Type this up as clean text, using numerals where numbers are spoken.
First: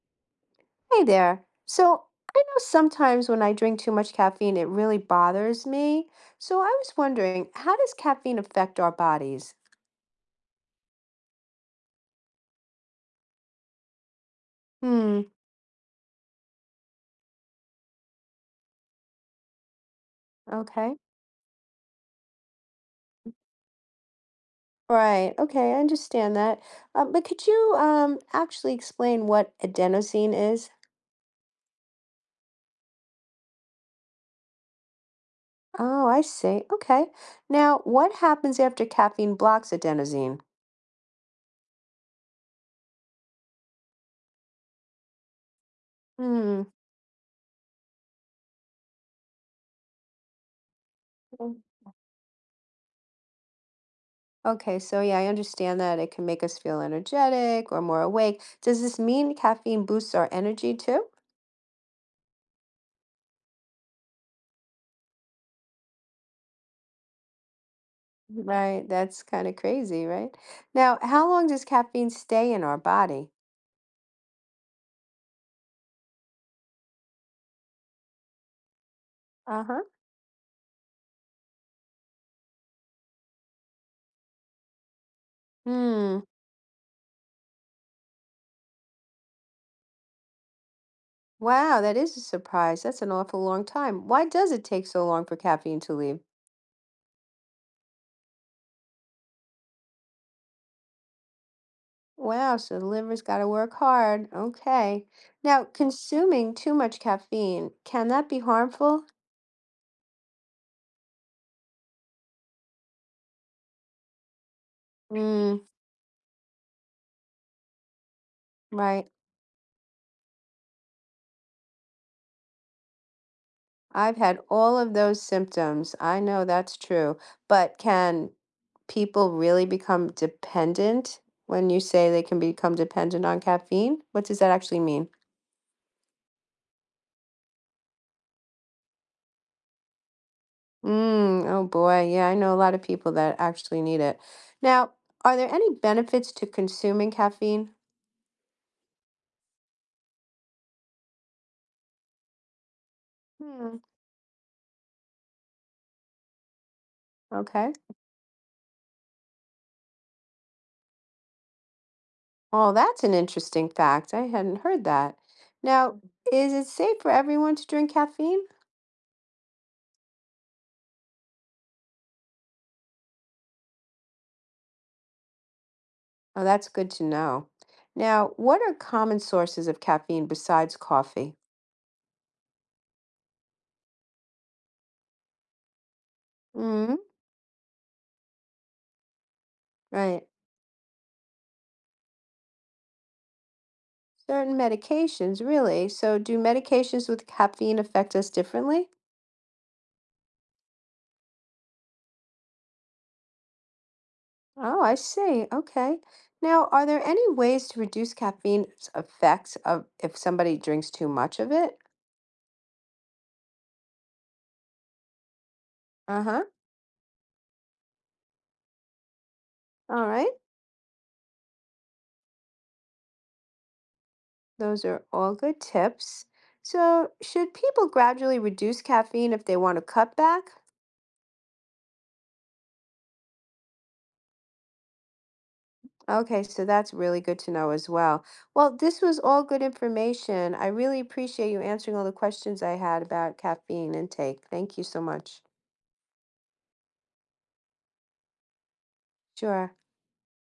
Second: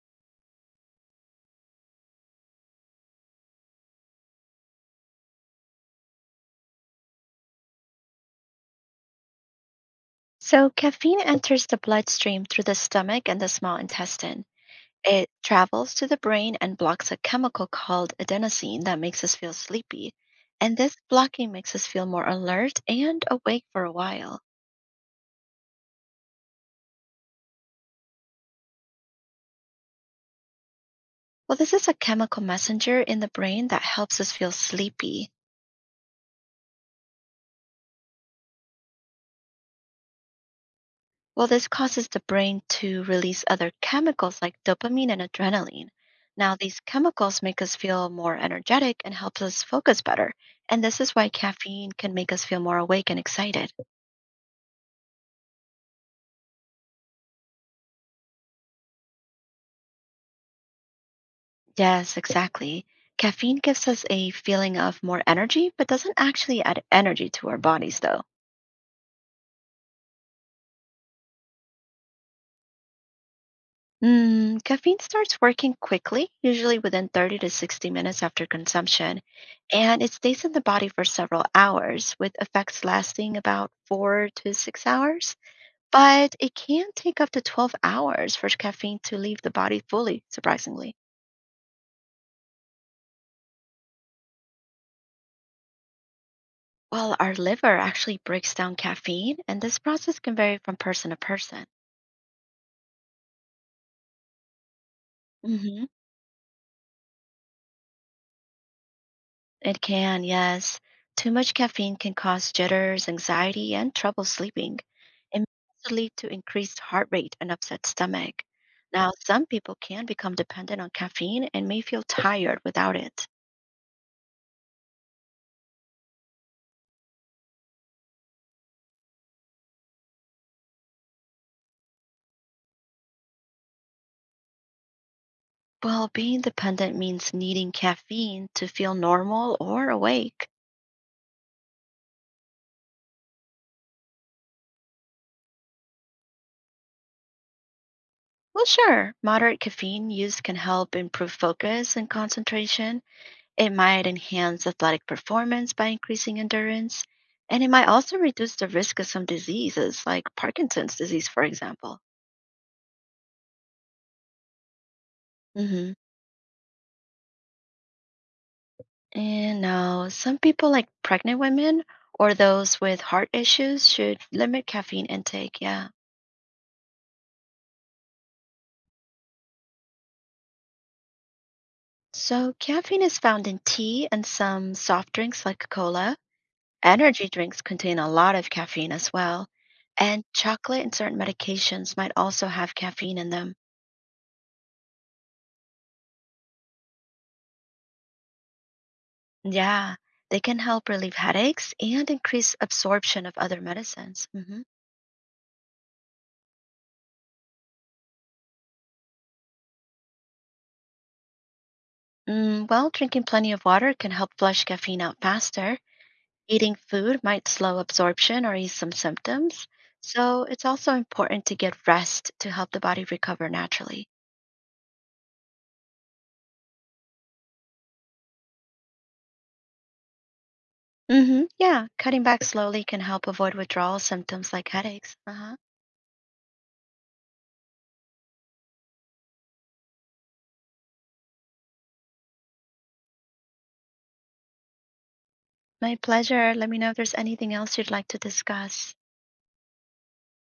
Hey there. So, I know sometimes when I drink too much caffeine, it really bothers me. So, I was wondering, how does caffeine affect our bodies? So, caffeine enters the bloodstream through the stomach and the small intestine. Hmm, It travels to the brain and blocks a chemical called adenosine that makes us feel sleepy. And this okay. blocking makes us feel more alert and awake for a while. Right, okay, I understand that. But could you actually explain what adenosine is? Well, this is a chemical messenger in the brain that helps us feel sleepy. Oh, I see. Okay. Now, what happens after caffeine blocks adenosine? Well, this causes the brain to release other chemicals like dopamine and adrenaline. Now, Hmm. these chemicals make us feel more energetic and helps us focus better. And this is why Mm. caffeine can make us feel more awake and excited. Okay, so yeah, I understand that it can make us feel energetic or more awake. Does this mean caffeine boosts our energy too? Yes, exactly. Caffeine gives us a feeling of more energy, but doesn't actually add energy to our bodies, though. Right, that's kind of crazy, right? Now, how long does caffeine stay in our body? Caffeine starts working quickly, usually within 30 to 60 minutes after consumption, Uh-huh. and it stays in the body for several hours, with effects lasting about 4 to 6 hours. Hmm. But it can take up to 12 hours for caffeine to leave the body fully, surprisingly. Wow, that is a surprise. That's an awful long time. Why does it take so long for caffeine to leave? Well, our liver actually breaks down caffeine, and this process can vary from person to person. Wow, so the liver's got to work hard. Okay. Now, consuming too much caffeine, can that be harmful? It can, yes. Too much caffeine can cause jitters, anxiety, and trouble sleeping. It may Hmm, also lead to increased heart rate and upset stomach. right. Now, some people can become dependent on caffeine and may feel tired without it. I've had all of those symptoms. I know that's true. But can people really become dependent when you say they can become dependent on caffeine? What does that actually mean? Well, being dependent means needing caffeine to feel normal or awake. Mm, oh boy, yeah, I know a lot of people that actually need it. Now, are there any benefits to consuming caffeine? Well, sure, moderate caffeine use can help improve focus and concentration. It Hmm, might enhance athletic performance by increasing endurance, and it okay. might also reduce the risk of some diseases, like Parkinson's disease, for example. Oh, that's an interesting fact. I hadn't heard that. Hmm. Now, is it safe for everyone to drink caffeine? And now, some people, like pregnant women or those with heart issues, should limit caffeine intake. Yeah. Oh, that's good to know. Now, what are common sources of caffeine besides coffee? So, caffeine is found in tea and some soft drinks like cola. Mm, Energy drinks contain a lot of caffeine as well. And right. chocolate and certain medications might also have caffeine in them. Certain medications, really? So do medications with caffeine affect us differently? Yeah, they can help relieve headaches and increase absorption of other medicines. Mhm. Oh, I see. Okay. Now, are there any ways to reduce caffeine's effects of if somebody drinks too much of it? Well, drinking plenty of water can help flush caffeine out faster. Uh-huh. Eating food might slow absorption or ease some symptoms. All right. So it's also important to get rest to help the body recover naturally. Those are all good tips. So, should people gradually reduce caffeine if they want to cut back? Hmm. Yeah, cutting back slowly can help avoid withdrawal symptoms like headaches. Uh-huh. Okay, so that's really good to know as well. Well, this was all good information. I really appreciate you answering all the questions I had about caffeine intake. Thank you so much. My pleasure. Let me know if there's anything else you'd like to discuss. Sure.